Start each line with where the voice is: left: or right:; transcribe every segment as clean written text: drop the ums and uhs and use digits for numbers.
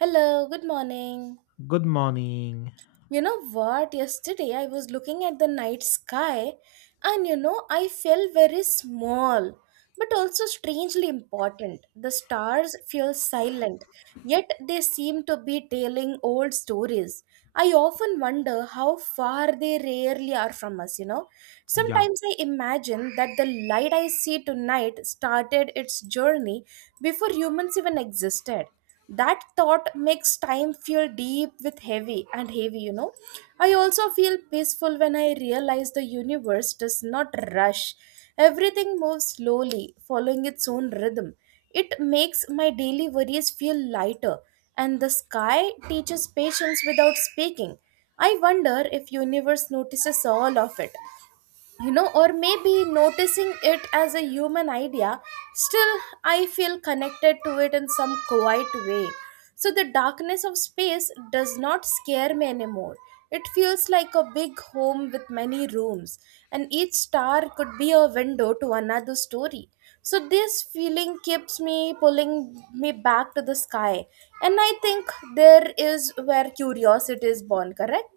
right: Hello, good morning.
left: Good morning.
right: You know what? Yesterday I was looking at the night sky and I felt very small but also strangely important. The stars feel silent, yet they seem to be telling old stories. I often wonder how far they rarely are from us.
left: Yeah,
right: Sometimes I imagine that the light I see tonight started its journey before humans even existed. That thought makes time feel deep with heavy and heavy. I also feel peaceful when I realize the universe does not rush. Everything moves slowly, following its own rhythm. It makes my daily worries feel lighter, and the sky teaches patience without speaking. I wonder if universe notices all of it or maybe noticing it as a human idea still. I feel connected to it in some quiet way. So the darkness of space does not scare me anymore. It feels like a big home with many rooms, and each star could be a window to another story. So this feeling keeps me pulling me back to the sky, and I think there is where curiosity is born, correct?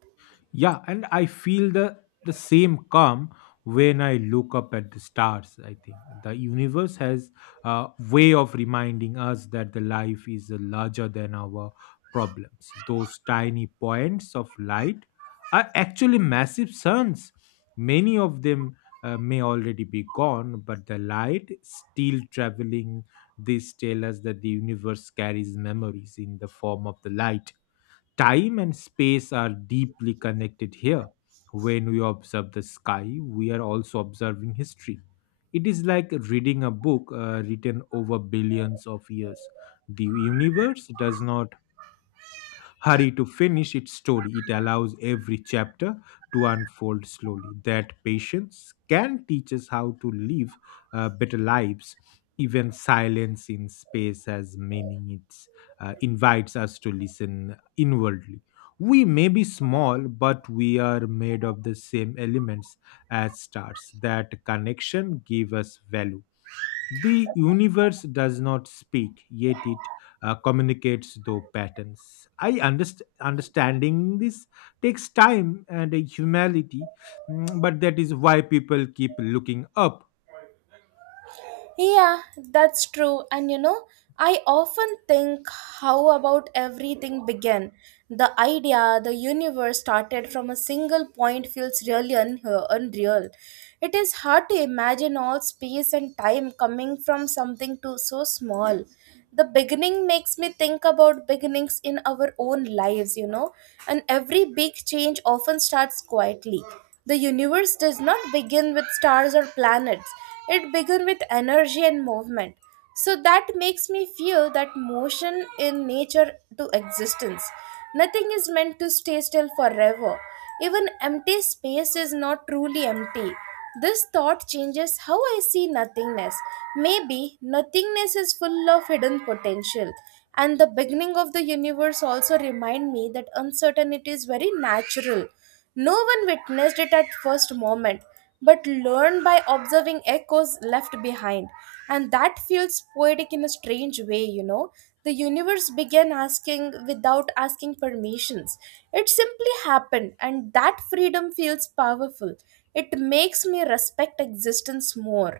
left: yeah, and I feel the same calm when I look up at the stars. I think the universe has a way of reminding us that the life is larger than our problems. Those tiny points of light are actually massive suns. Many of them may already be gone, but the light still traveling. This tell us that the universe carries memories in the form of the light. Time and space are deeply connected here. When we observe the sky, we are also observing history. It is like reading a book written over billions of years. The universe does not hurry to finish its story. It allows every chapter to unfold slowly. That patience can teach us how to live better lives. Even silence in space has meaning. It invites us to listen inwardly. We may be small, but we are made of the same elements as stars. That connection give us value. The universe does not speak, yet it communicates through patterns. Understanding this takes time and a humility, but that is why people keep looking up.
right: Yeah, that's true. And you know, I often think how about everything began. The idea, the universe started from a single point feels really unreal. It is hard to imagine all space and time coming from something too so small. The beginning makes me think about beginnings in our own lives, and every big change often starts quietly. The universe does not begin with stars or planets. It began with energy and movement. So that makes me feel that motion in nature to existence. Nothing is meant to stay still forever. Even empty space is not truly empty. This thought changes how I see nothingness. Maybe nothingness is full of hidden potential. And the beginning of the universe also remind me that uncertainty is very natural. No one witnessed it at first moment but learn by observing echoes left behind. And that feels poetic in a strange way. The universe began asking without asking permissions. It simply happened, and that freedom feels powerful. It makes me respect existence more.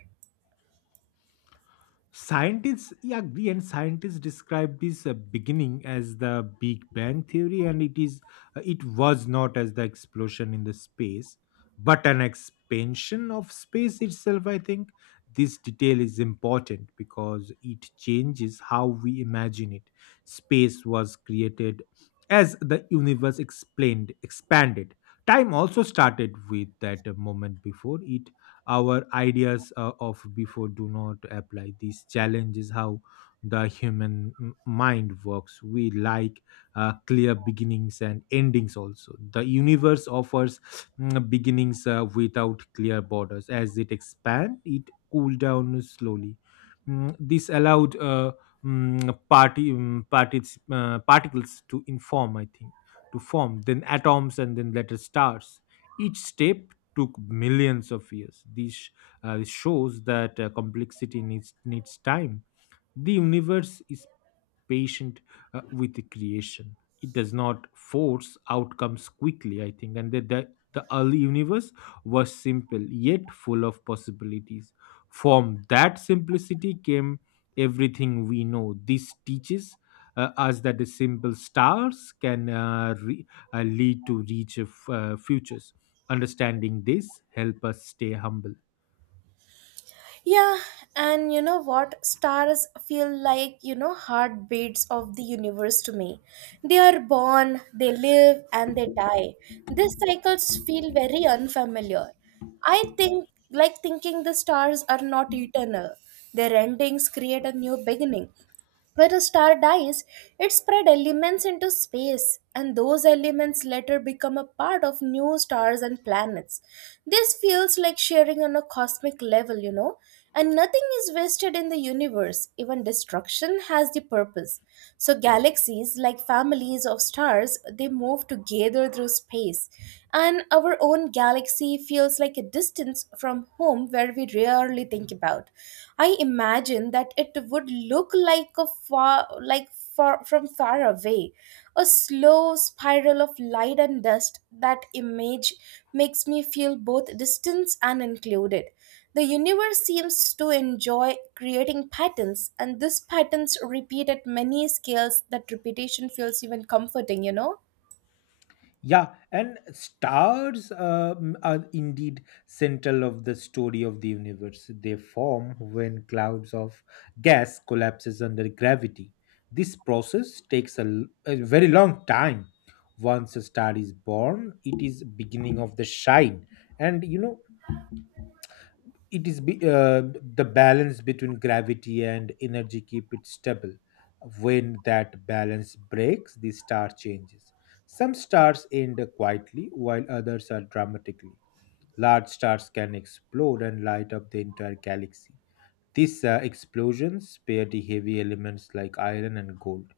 left: Scientists, yeah, agree, and scientists describe this beginning as the Big Bang theory, and it was not as the explosion in the space, but an expansion of space itself. I think this detail is important because it changes how we imagine it. Space was created as the universe explained expanded. Time also started with that moment. Before it our ideas of before do not apply. This challenge is how the human mind works. We like clear beginnings and endings also. The universe offers beginnings without clear borders. As it expand, it cool down slowly. This allowed parties, particles to inform, I think to form, then atoms, and then later stars. Each step took millions of years. This shows that complexity needs time. The universe is patient with the creation. It does not force outcomes quickly, I think. And the early universe was simple, yet full of possibilities. From that simplicity came everything we know. This teaches us that the simple stars can lead to rich futures. Understanding this help us stay humble.
right: Yeah, and you know what? Stars feel like, heartbeats of the universe to me. They are born, they live, and they die. These cycles feel very unfamiliar. I think, like thinking the stars are not eternal, their endings create a new beginning. When a star dies, it spread elements into space, and those elements later become a part of new stars and planets. This feels like sharing on a cosmic level. And nothing is wasted in the universe, even destruction has the purpose. So, galaxies, like families of stars, they move together through space. And our own galaxy feels like a distance from home where we rarely think about. I imagine that it would look like a far like far from far away, a slow spiral of light and dust. That image makes me feel both distance and included. The universe seems to enjoy creating patterns, and these patterns repeat at many scales that repetition feels even comforting?
left: Yeah, and stars are indeed central of the story of the universe. They form when clouds of gas collapses under gravity. This process takes a very long time. Once a star is born, it is beginning of the shine. And you know, it is be, uh, the balance between gravity and energy keep it stable. When that balance breaks, the star changes. Some stars end quietly while others are dramatically. Large stars can explode and light up the entire galaxy. These explosions spare the heavy elements like iron and gold.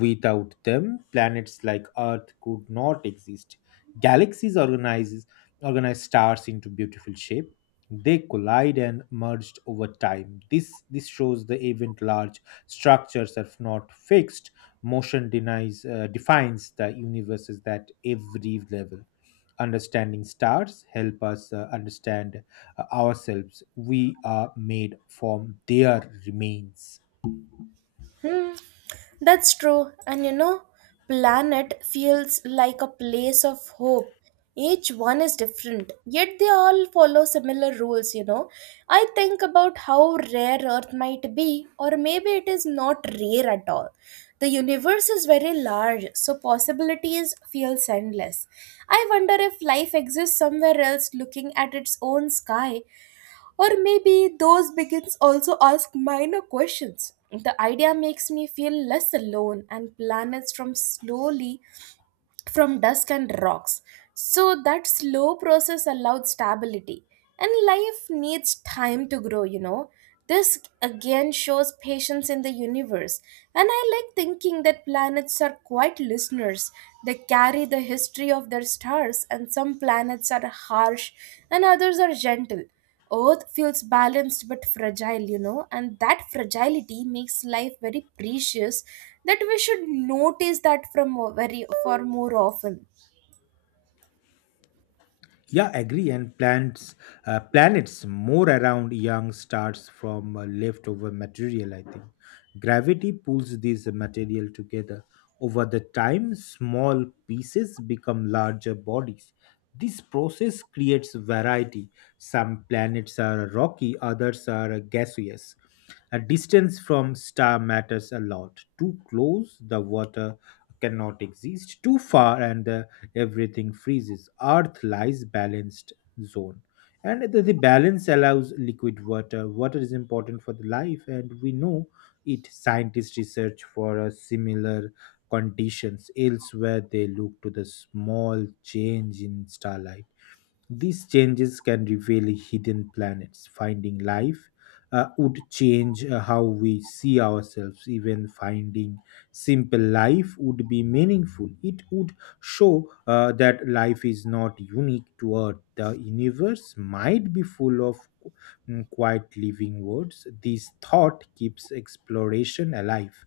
left: Without them, planets like Earth could not exist. Galaxies organize stars into beautiful shape. They collide and merged over time. This shows the event large structures are not fixed. Motion denies defines the universes at every level. Understanding stars help us understand ourselves. We are made from their remains.
right: Hmm. That's true, and planet feels like a place of hope. Each one is different, yet they all follow similar rules. I think about how rare Earth might be, or maybe it is not rare at all. The universe is very large, so possibilities feel endless. I wonder if life exists somewhere else looking at its own sky or maybe those begins also ask minor questions. The idea makes me feel less alone and planets from slowly from dust and rocks. So that slow process allowed stability. And life needs time to grow. This again shows patience in the universe. And I like thinking that planets are quite listeners. They carry the history of their stars, and some planets are harsh and others are gentle. Earth feels balanced but fragile, and that fragility makes life very precious that we should notice that from a very for more often.
left: Yeah, agree. And planets more around young stars from leftover material. I think gravity pulls these material together. Over the time, small pieces become larger bodies. This process creates variety. Some planets are rocky, others are gaseous. A distance from star matters a lot. Too close, the water cannot exist. Too far, and everything freezes. Earth lies balanced zone, and the balance allows liquid water. Water is important for the life, and we know it. Scientists research for a similar conditions elsewhere. They look to the small change in starlight. These changes can reveal hidden planets. Finding life would change how we see ourselves. Even finding simple life would be meaningful. It would show that life is not unique to Earth. The universe might be full of quiet living worlds. This thought keeps exploration alive.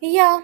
right: Yeah,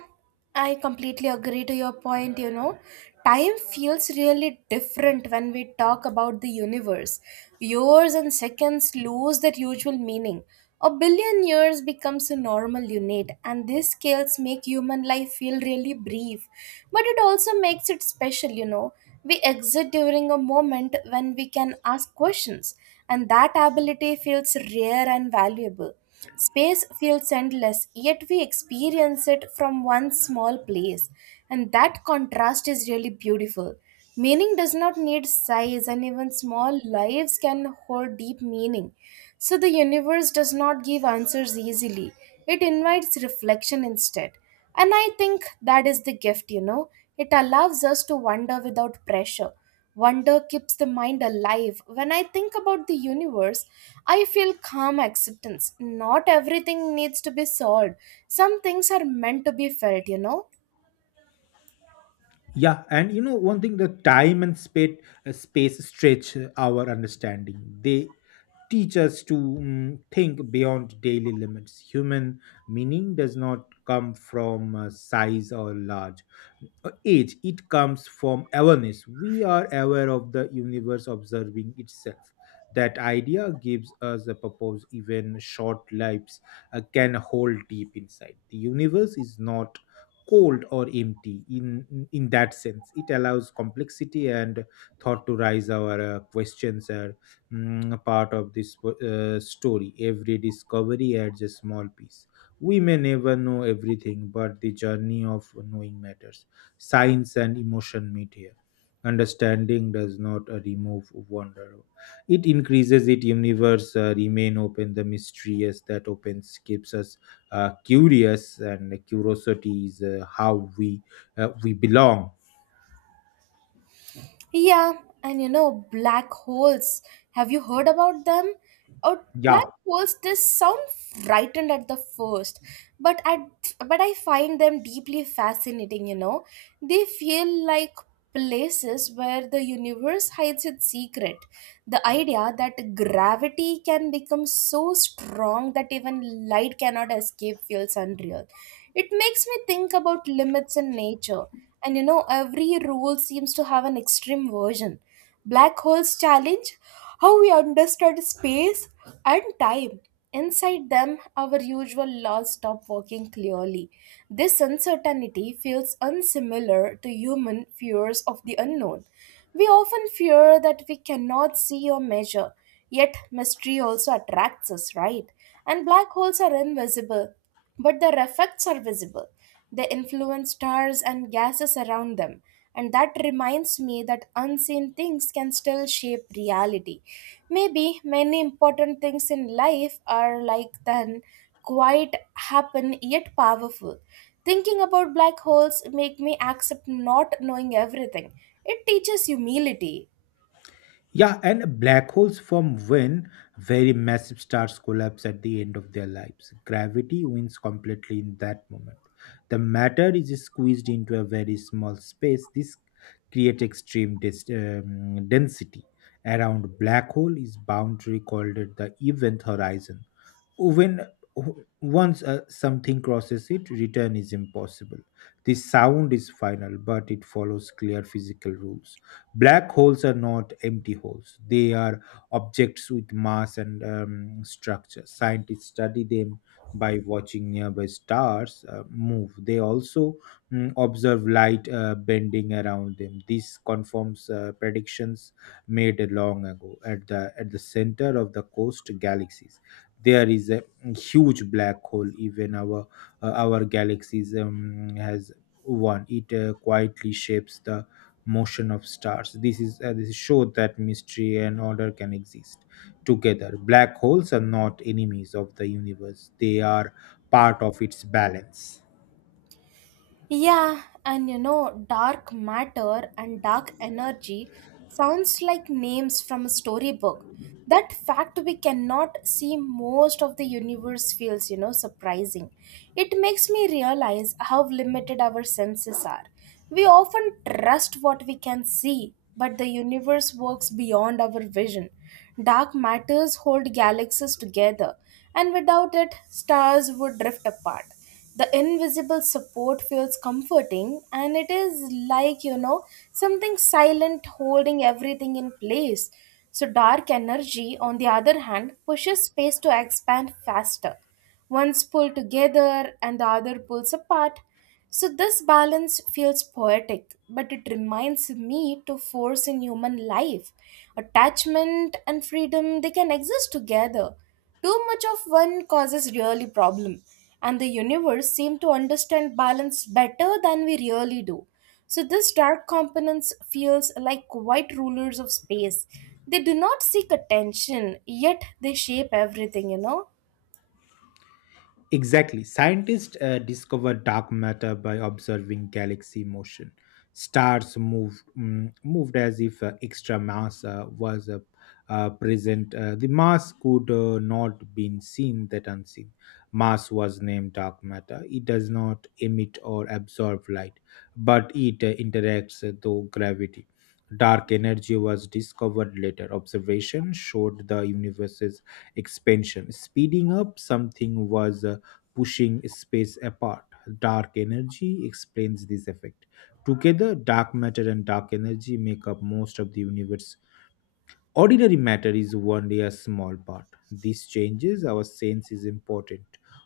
right: I completely agree to your point. Time feels really different when we talk about the universe. Years and seconds lose their usual meaning. A billion years becomes a normal unit, and these scales make human life feel really brief. But it also makes it special. We exit during a moment when we can ask questions, and that ability feels rare and valuable. Space feels endless, yet we experience it from one small place, and that contrast is really beautiful. Meaning does not need size, and even small lives can hold deep meaning. So, the universe does not give answers easily, it invites reflection instead. And I think that is the gift. It allows us to wonder without pressure. Wonder keeps the mind alive. When I think about the universe, I feel calm acceptance. Not everything needs to be solved. Some things are meant to be felt.
left: Yeah, and you know one thing, the time and space stretch our understanding. They teach us to think beyond daily limits. Human meaning does not come from size or large age. It comes from awareness. We are aware of the universe observing itself. That idea gives us a purpose. Even short lives can hold deep inside. The universe is not cold or empty in that sense. It allows complexity and thought to rise. Our questions are part of this story. Every discovery adds a small piece. We may never know everything, but the journey of knowing matters. Science and emotion meet here. Understanding does not remove wonder, it increases it. Universe remain open. The mysterious that opens keeps us curious, and curiosity is how we belong.
right: Yeah, and black holes. Have you heard about them? Oh, black
left: yeah
right: holes, they sound frightened at the first, but I find them deeply fascinating. They feel like places where the universe hides its secret. The idea that gravity can become so strong that even light cannot escape feels unreal. It makes me think about limits in nature and every rule seems to have an extreme version. Black holes challenge how we understand space and time. Inside them, our usual laws stop working clearly. This uncertainty feels unsimilar to human fears of the unknown. We often fear that we cannot see or measure, yet, mystery also attracts us, right? And black holes are invisible, but their effects are visible. They influence stars and gases around them. And that reminds me that unseen things can still shape reality. Maybe many important things in life are like then quite happen yet powerful. Thinking about black holes make me accept not knowing everything. It teaches humility.
left: yeah and black holes form when very massive stars collapse at the end of their lives. Gravity wins completely in that moment. The matter is squeezed into a very small space. This creates extreme density. Around black hole is boundary called it the event horizon. When once uh, something crosses it, return is impossible. The sound is final, but it follows clear physical rules. Black holes are not empty holes, they are objects with mass and structure. Scientists study them by watching nearby stars move. They also observe light bending around them. This confirms predictions made long ago. At the center of the coast galaxies, there is a huge black hole. Even our galaxies has one. It quietly shapes the motion of stars. This showed that mystery and order can exist together. Black holes are not enemies of the universe, they are part of its balance.
right: Yeah, and dark matter and dark energy sounds like names from a storybook. That fact we cannot see most of the universe feels, surprising. It makes me realize how limited our senses are. We often trust what we can see, but the universe works beyond our vision. Dark matters hold galaxies together, and without it, stars would drift apart. The invisible support feels comforting, and it is like something silent holding everything in place. So dark energy on the other hand pushes space to expand faster. One's pull together and the other pulls apart. So this balance feels poetic, but it reminds me to force in human life. Attachment and freedom, they can exist together. Too much of one causes really problem, and the universe seem to understand balance better than we really do. So this dark components feels like white rulers of space. They do not seek attention, yet they shape everything?
left: Exactly. Scientists discover dark matter by observing galaxy motion. Stars moved as if extra mass was present. The mass could not been seen. That unseen mass was named dark matter. It does not emit or absorb light, but it interacts through gravity. Dark energy was discovered later. Observation showed the universe's expansion, speeding up. Something was pushing space apart. Dark energy explains this effect. Together, dark matter and dark energy make up most of the universe. Ordinary matter is only a small part. This changes our sense is important.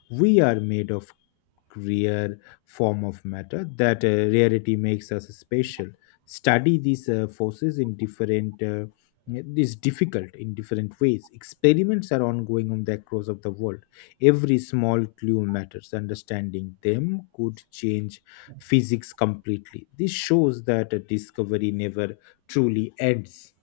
left: We are made of rare form of matter. That rarity makes us special. Study these forces in different is difficult in different ways. Experiments are ongoing on the across of the world. Every small clue matters. Understanding them could change physics completely. This shows that a discovery never truly ends.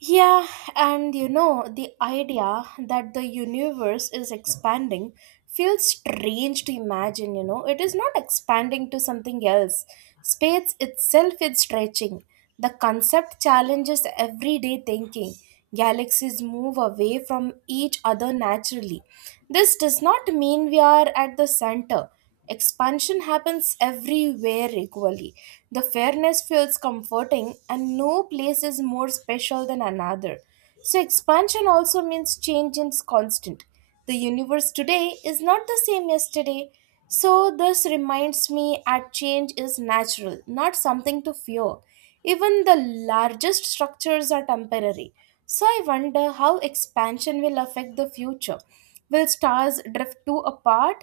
right: Yeah, and the idea that the universe is expanding feels strange to imagine. It is not expanding to something else. Space itself is stretching. The concept challenges everyday thinking. Galaxies move away from each other naturally. This does not mean we are at the center. Expansion happens everywhere equally. The fairness feels comforting, and no place is more special than another. So, expansion also means change is constant. The universe today is not the same yesterday. So, this reminds me that change is natural, not something to fear. Even the largest structures are temporary. So, I wonder how expansion will affect the future. Will stars drift too apart?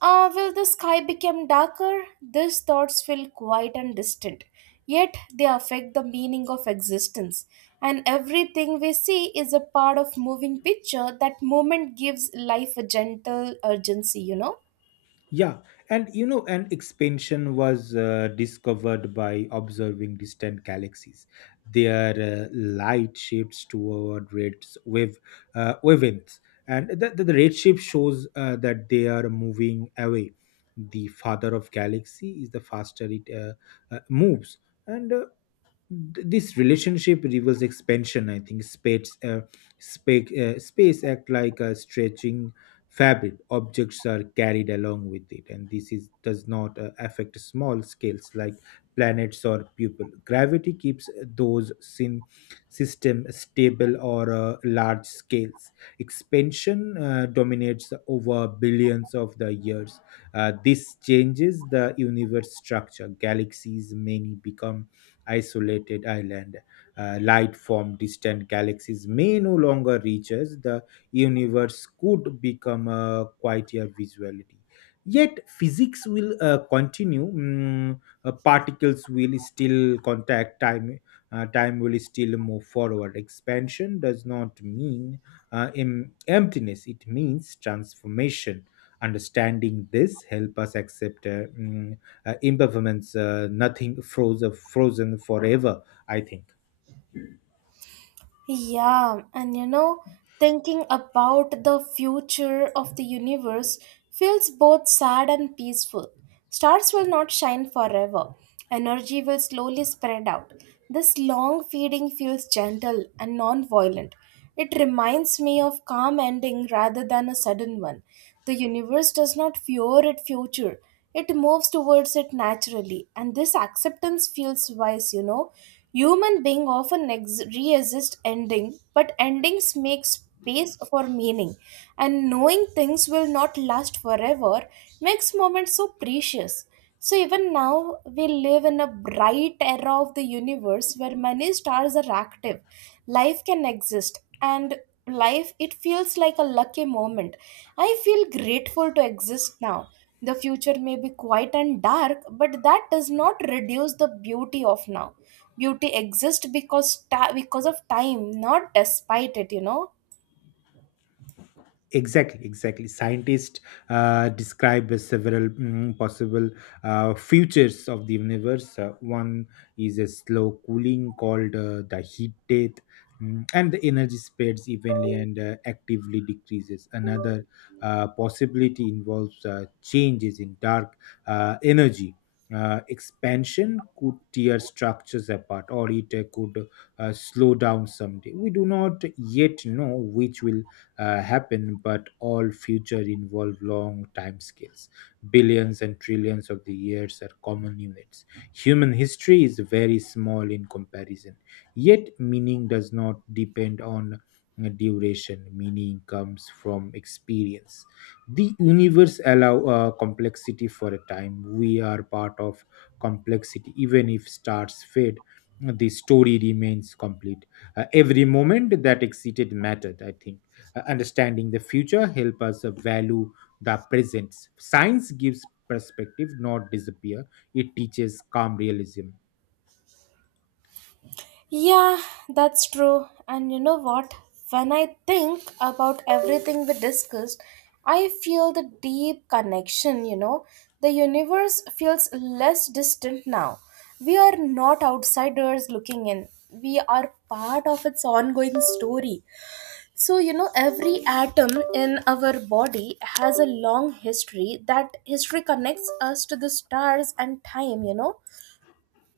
right: Ah, well, the sky became darker. These thoughts feel quiet and distant, yet they affect the meaning of existence. And everything we see is a part of moving picture. That moment gives life a gentle urgency.
left: Yeah, and you know, an expansion was discovered by observing distant galaxies. Their light shifts toward red wave wavelengths, and the red shift shows that they are moving away. The father of galaxy is the faster it moves, and this relationship reveals expansion. I think space act like a stretching fabric. Objects are carried along with it, and this is does not affect small scales like planets or people. Gravity keeps those sin system stable. Or large scales expansion dominates over billions of the years. This changes the universe structure. Galaxies many become isolated island. Light from distant galaxies may no longer reach us. The universe could become a quieter visuality. Yet physics will continue. Particles will still contact time. Time will still move forward. Expansion does not mean emptiness. It means transformation. Understanding this help us accept environments, nothing frozen forever, I think.
right: Yeah, and thinking about the future of the universe feels both sad and peaceful. Stars will not shine forever, energy will slowly spread out. This long feeding feels gentle and non violent. It reminds me of calm ending rather than a sudden one. The universe does not fear its future. It moves towards it naturally, and this acceptance feels wise. Human being often resist ending, but endings make space for meaning, and knowing things will not last forever makes moments so precious. So even now, we live in a bright era of the universe where many stars are active. Life can exist, and life it feels like a lucky moment. I feel grateful to exist now. The future may be quiet and dark, but that does not reduce the beauty of now. Beauty exists because because of time, not despite it.
left: Exactly, exactly. Scientists describe as several possible futures of the universe. One is a slow cooling called the heat death, and the energy spreads evenly and actively decreases. Another possibility involves changes in dark energy. Expansion could tear structures apart, or it could slow down someday. We do not yet know which will happen, but all future involve long time scales. Billions and trillions of the years are common units. Human history is very small in comparison. Yet, meaning does not depend on duration. Meaning comes from experience. The universe allow complexity for a time. We are part of complexity, even if stars fade. The story remains complete. Every moment that exceeded mattered, I think. Understanding the future help us value the present. Science gives perspective, not disappear. It teaches calm realism.
right: Yeah, that's true. And you know what? When I think about everything we discussed, I feel the deep connection. The universe feels less distant now. We are not outsiders looking in. We are part of its ongoing story. So, every atom in our body has a long history. That history connects us to the stars and time, you know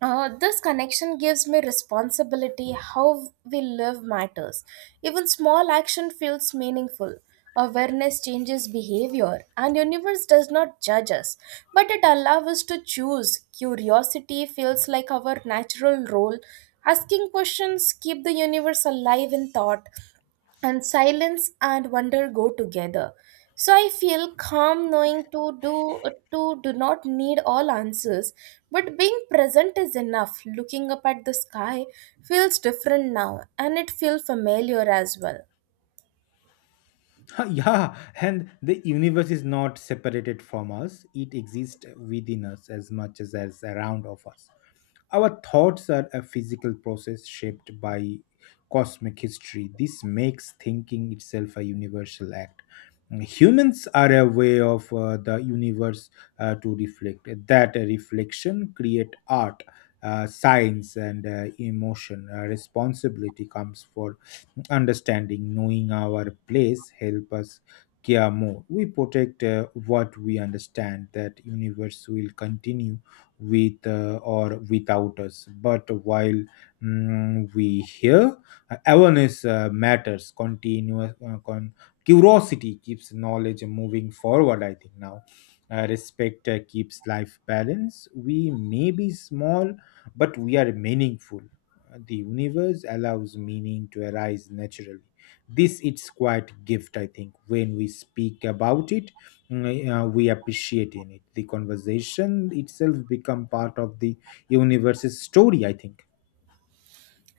right: uh, This connection gives me responsibility. How we live matters. Even small action feels meaningful. Awareness changes behavior, and universe does not judge us, but it allows us to choose. Curiosity feels like our natural role. Asking questions keep the universe alive in thought, and silence and wonder go together. So I feel calm knowing to do not need all answers, but being present is enough. Looking up at the sky feels different now, and it feels familiar as well.
left: Yeah, and the universe is not separated from us. It exists within us as much as around of us. Our thoughts are a physical process shaped by cosmic history. This makes thinking itself a universal act. Humans are a way of the universe to reflect. That reflection create art, science, and emotion. Responsibility comes for understanding. Knowing our place help us care more. We protect what we understand. That universe will continue with or without us, but while we hear awareness matters. Continuous curiosity keeps knowledge moving forward, I think. Now respect keeps life balance. We may be small, but we are meaningful. The universe allows meaning to arise naturally. This it's quite gift, I think. When we speak about it, we appreciate in it. The conversation itself become part of the universe's story, I think.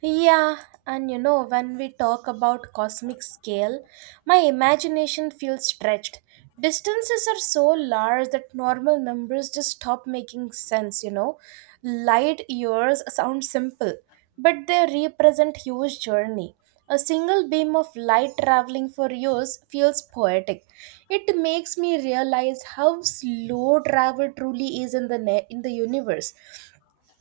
right: Yeah, and when we talk about cosmic scale, my imagination feels stretched. Distances are so large that normal numbers just stop making sense. Light years sound simple, but they represent huge journey. A single beam of light traveling for years feels poetic. It makes me realize how slow travel truly is in in the universe.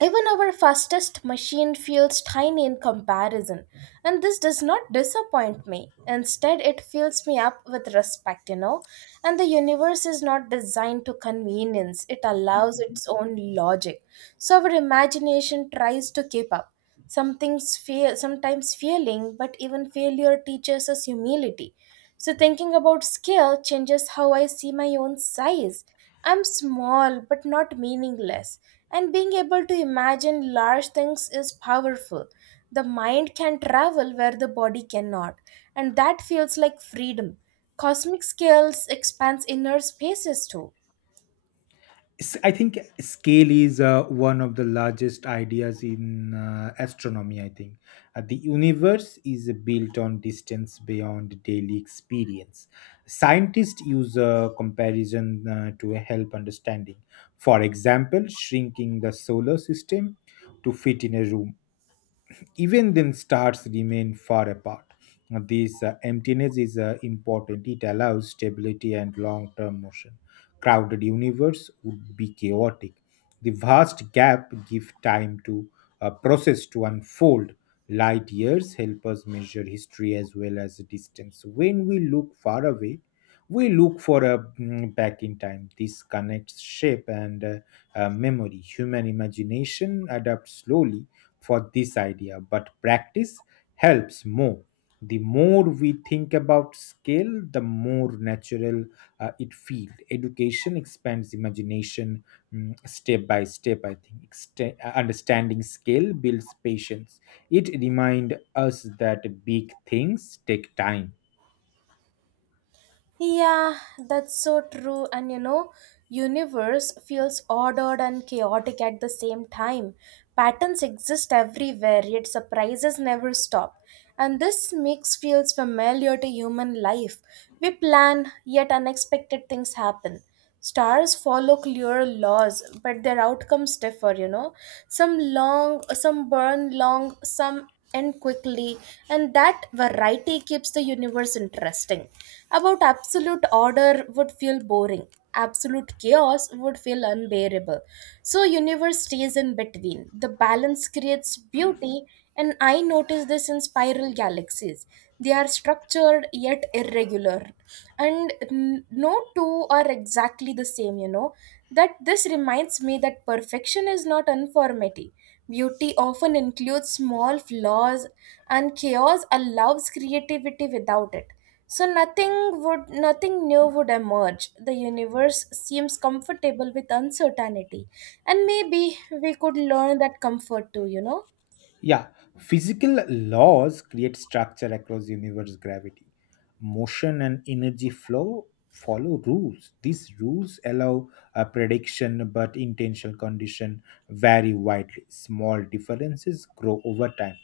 right: Even our fastest machine feels tiny in comparison, and this does not disappoint me. Instead, it fills me up with respect. And the universe is not designed to convenience, it allows its own logic. So, our imagination tries to keep up. Some things fail, sometimes failing, but even failure teaches us humility. So, thinking about scale changes how I see my own size. I'm small but not meaningless, and being able to imagine large things is powerful. The mind can travel where the body cannot, and that feels like freedom. Cosmic scales expands inner spaces too.
left: I think scale is one of the largest ideas in astronomy. I think the universe is built on distance beyond daily experience. Scientists use a comparison to help understanding. For example, shrinking the solar system to fit in a room, even then stars remain far apart. Now, this emptiness is important. It allows stability and long term motion. Crowded universe would be chaotic. The vast gap give time to a process to unfold. Light years help us measure history as well as distance. When we look far away, we look for a back in time. This connects shape and memory. Human imagination adapts slowly for this idea, but practice helps more. The more we think about scale, the more natural it feels. Education expands imagination step by step, I think. Understanding scale builds patience. It reminds us that big things take time.
right: Yeah, that's so true. And universe feels ordered and chaotic at the same time. Patterns exist everywhere, yet surprises never stop. And this mix feels familiar to human life. We plan, yet unexpected things happen. Stars follow clear laws, but their outcomes differ. Some long, some burn long, some end quickly, and that variety keeps the universe interesting. About absolute order would feel boring, absolute chaos would feel unbearable, so universe stays in between. The balance creates beauty, and I notice this in spiral galaxies. They are structured yet irregular, and no two are exactly the same, you know. That this reminds me that perfection is not uniformity. Beauty often includes small flaws, and chaos allows creativity without it. So nothing new would emerge. The universe seems comfortable with uncertainty. And maybe we could learn that comfort too, you know?
left: Yeah, physical laws create structure across universe gravity. Motion and energy flow follow rules. These rules allow a prediction, but intentional condition vary widely. Small differences grow over time.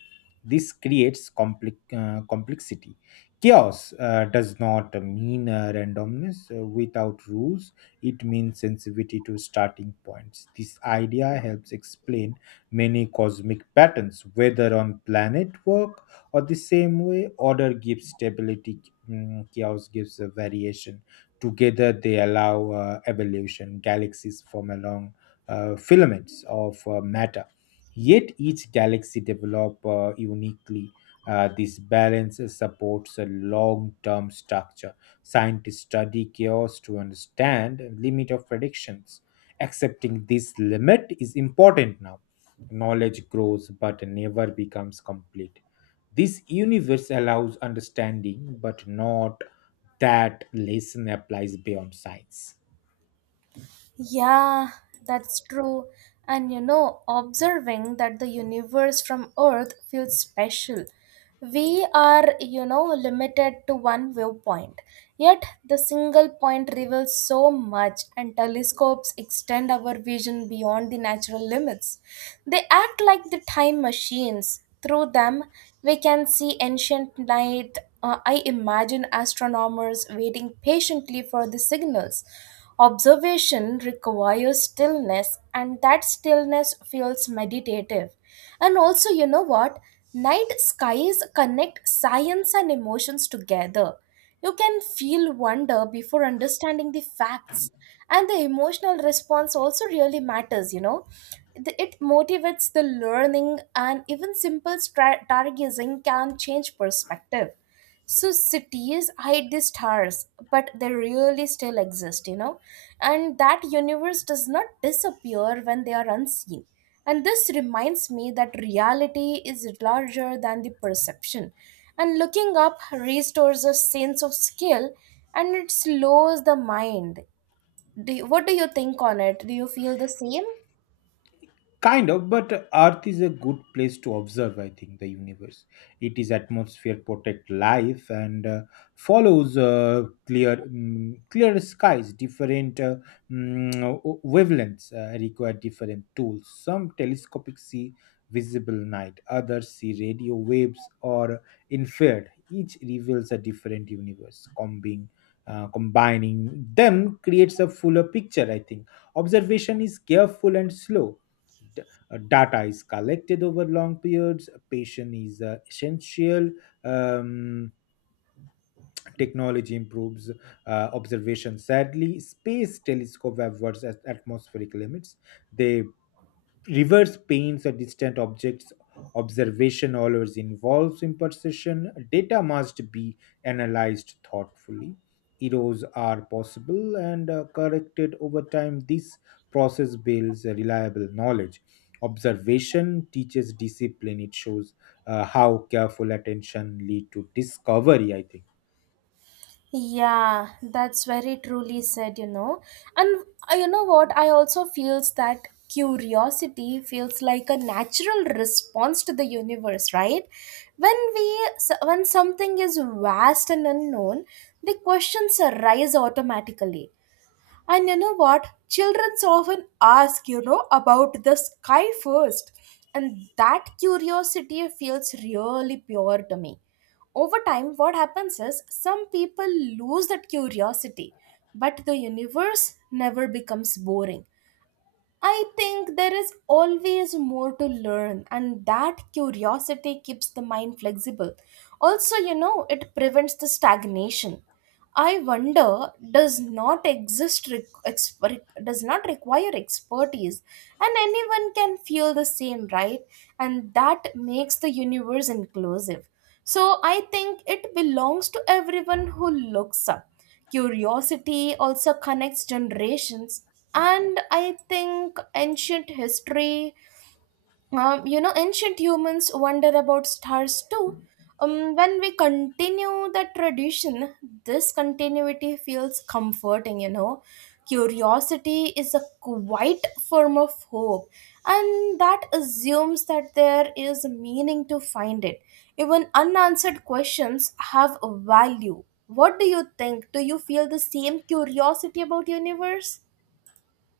left: This creates complexity. Chaos does not mean randomness. Without rules, it means sensitivity to starting points. This idea helps explain many cosmic patterns, whether on planet work or the same way. Order gives stability, chaos gives a variation. Together, they allow evolution. Galaxies form along filaments of matter. Yet each galaxy develop uniquely. This balance supports a long-term structure. Scientists study chaos to understand limit of predictions. Accepting this limit is important now. Knowledge grows but never becomes complete. This universe allows understanding, but not that lesson applies beyond science.
right: Yeah, that's true. And observing that the universe from Earth feels special. We are, you know, limited to one viewpoint. Yet, the single point reveals so much, and telescopes extend our vision beyond the natural limits. They act like the time machines. Through them, we can see ancient night. I imagine astronomers waiting patiently for the signals. Observation requires stillness, and that stillness feels meditative. And also, you know what? Night skies connect science and emotions together. You can feel wonder before understanding the facts, and the emotional response also really matters, you know. It motivates the learning, and even simple stargazing can change perspective. So cities hide the stars, but they really still exist, you know. And that universe does not disappear when they are unseen. And this reminds me that reality is larger than the perception. And looking up restores a sense of skill, and it slows the mind. What do you think on it? Do you feel the same?
left: Kind of, but Earth is a good place to observe, I think, the universe. It is atmosphere protect life and follows clear clear skies. Different mm, wavelengths require different tools. Some telescopic see visible night, others see radio waves or infrared. Each reveals a different universe. Combining them creates a fuller picture, I think. Observation is careful and slow. d- Data is collected over long periods. Patient is essential. um, Technology improves uh, observation. Sadly, space telescope have avoids atmospheric limits. They reverse paints a distant object's observation. Always involves imperfection. Data must be analyzed thoughtfully. Errors are possible and corrected over time. This process builds a reliable knowledge. Observation teaches discipline. It shows how careful attention lead to discovery, I think.
right: Yeah, that's very truly said, you know. And you know what? I also feels that curiosity feels like a natural response to the universe, right? When when something is vast and unknown, the questions arise automatically. And you know what? Children often ask, you know, about the sky first. And that curiosity feels really pure to me. Over time, what happens is some people lose that curiosity, but the universe never becomes boring. I think there is always more to learn, and that curiosity keeps the mind flexible. Also, you know, it prevents the stagnation. I wonder does not exist does not require expertise, and anyone can feel the same, right? And that makes the universe inclusive. So I think it belongs to everyone who looks up. Curiosity also connects generations, and I think ancient history you know, ancient humans wonder about stars too. When we continue the tradition, this continuity feels comforting, you know. Curiosity is a quite form of hope, and that assumes that there is meaning to find it. Even unanswered questions have value. What do you think? Do you feel the same curiosity about universe?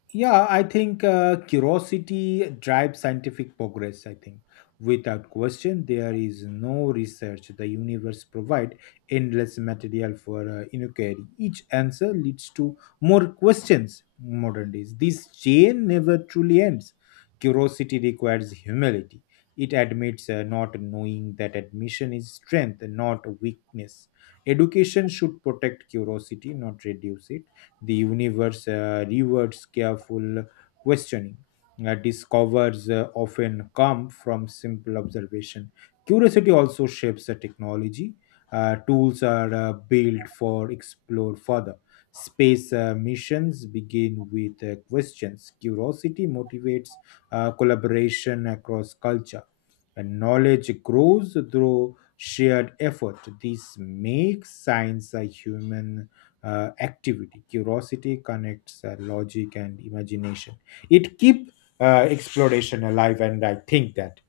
left: Yeah, I think curiosity drives scientific progress. I think without question, there is no research. The universe provide endless material for inquiry. Each answer leads to more questions. Modern days, this chain never truly ends. Curiosity requires humility. It admits not knowing. That admission is strength, not weakness. Education should protect curiosity, not reduce it. The universe rewards careful questioning. Discovers often come from simple observation. Curiosity also shapes the technology. Tools are built for explore further. Space missions begin with questions. Curiosity motivates collaboration across culture. And knowledge grows through shared effort. This makes science a human activity. Curiosity connects logic and imagination. It keeps exploration alive, and I think that.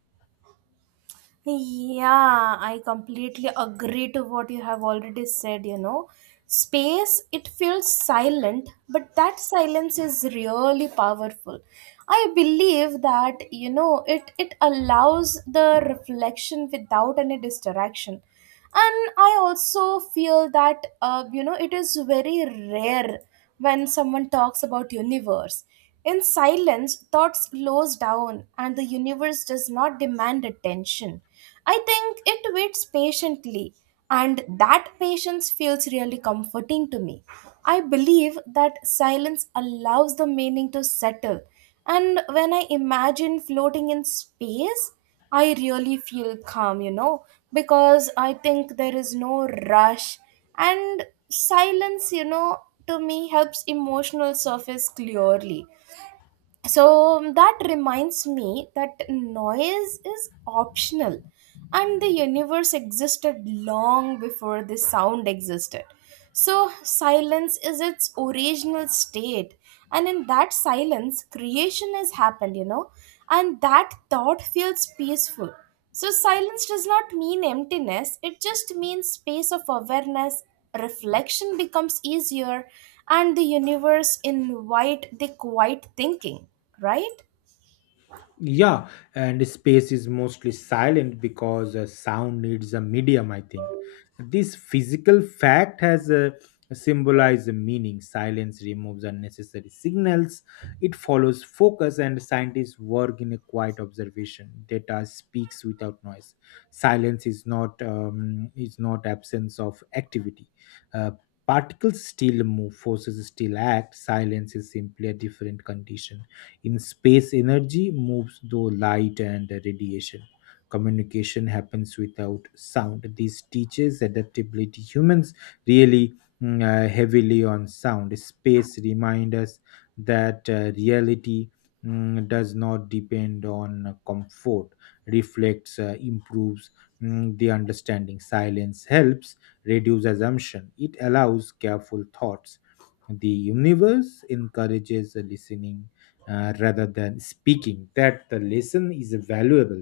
right: Yeah, I completely agree to what you have already said, you know. Space, it feels silent, but that silence is really powerful. I believe that, you know, it allows the reflection without any distraction. And I also feel that, you know, it is very rare when someone talks about universe. In silence, thoughts slows down and the universe does not demand attention. I think it waits patiently, and that patience feels really comforting to me. I believe that silence allows the meaning to settle, and when I imagine floating in space, I really feel calm, you know, because I think there is no rush, and silence, you know, to me helps emotional surface clearly. So that reminds me that noise is optional, and the universe existed long before the sound existed. So silence is its original state, and in that silence creation has happened, you know, and that thought feels peaceful. So, silence does not mean emptiness, it just means space of awareness. Reflection becomes easier, and the universe invite the quiet thinking, right?
left: Yeah, and space is mostly silent because sound needs a medium, I think. This physical fact has a symbolized meaning. Silence removes unnecessary signals, it follows focus, and scientists work in a quiet observation. Data speaks without noise. Silence is not absence of activity. Uh, particles still move, forces still act. Silence is simply a different condition. In space, energy moves through light and radiation. Communication happens without sound. This teaches adaptability. Humans really heavily on sound. Space reminds us that reality does not depend on comfort, reflects, improves the understanding. Silence helps reduce assumption, it allows careful thoughts. The universe encourages listening rather than speaking. That the lesson is valuable.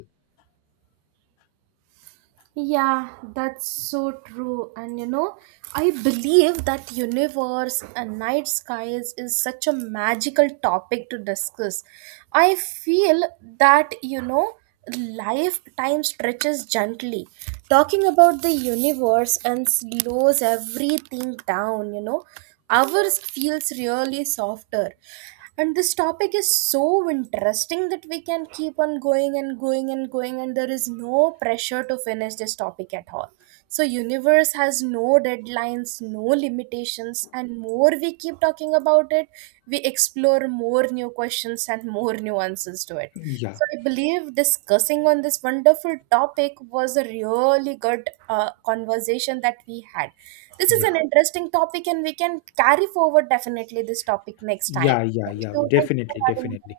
right: Yeah, that's so true. And I believe that universe and night skies is such a magical topic to discuss. I feel that, you know, lifetime stretches gently. Talking about the universe and slows everything down, you know, ours feels really softer, and this topic is so interesting that we can keep on going and going and going, and there is no pressure to finish this topic at all. So universe has no deadlines, no limitations, and more we keep talking about it, we explore more new questions and more nuances to it.
left: yeah
right: So I believe discussing on this wonderful topic was a really good conversation that we had. This is an
left: yeah
right: interesting topic, and we can carry forward definitely this topic next time.
left: yeah,
right: Thank you. Thank you for
left: definitely,
right: having me.
left: definitely.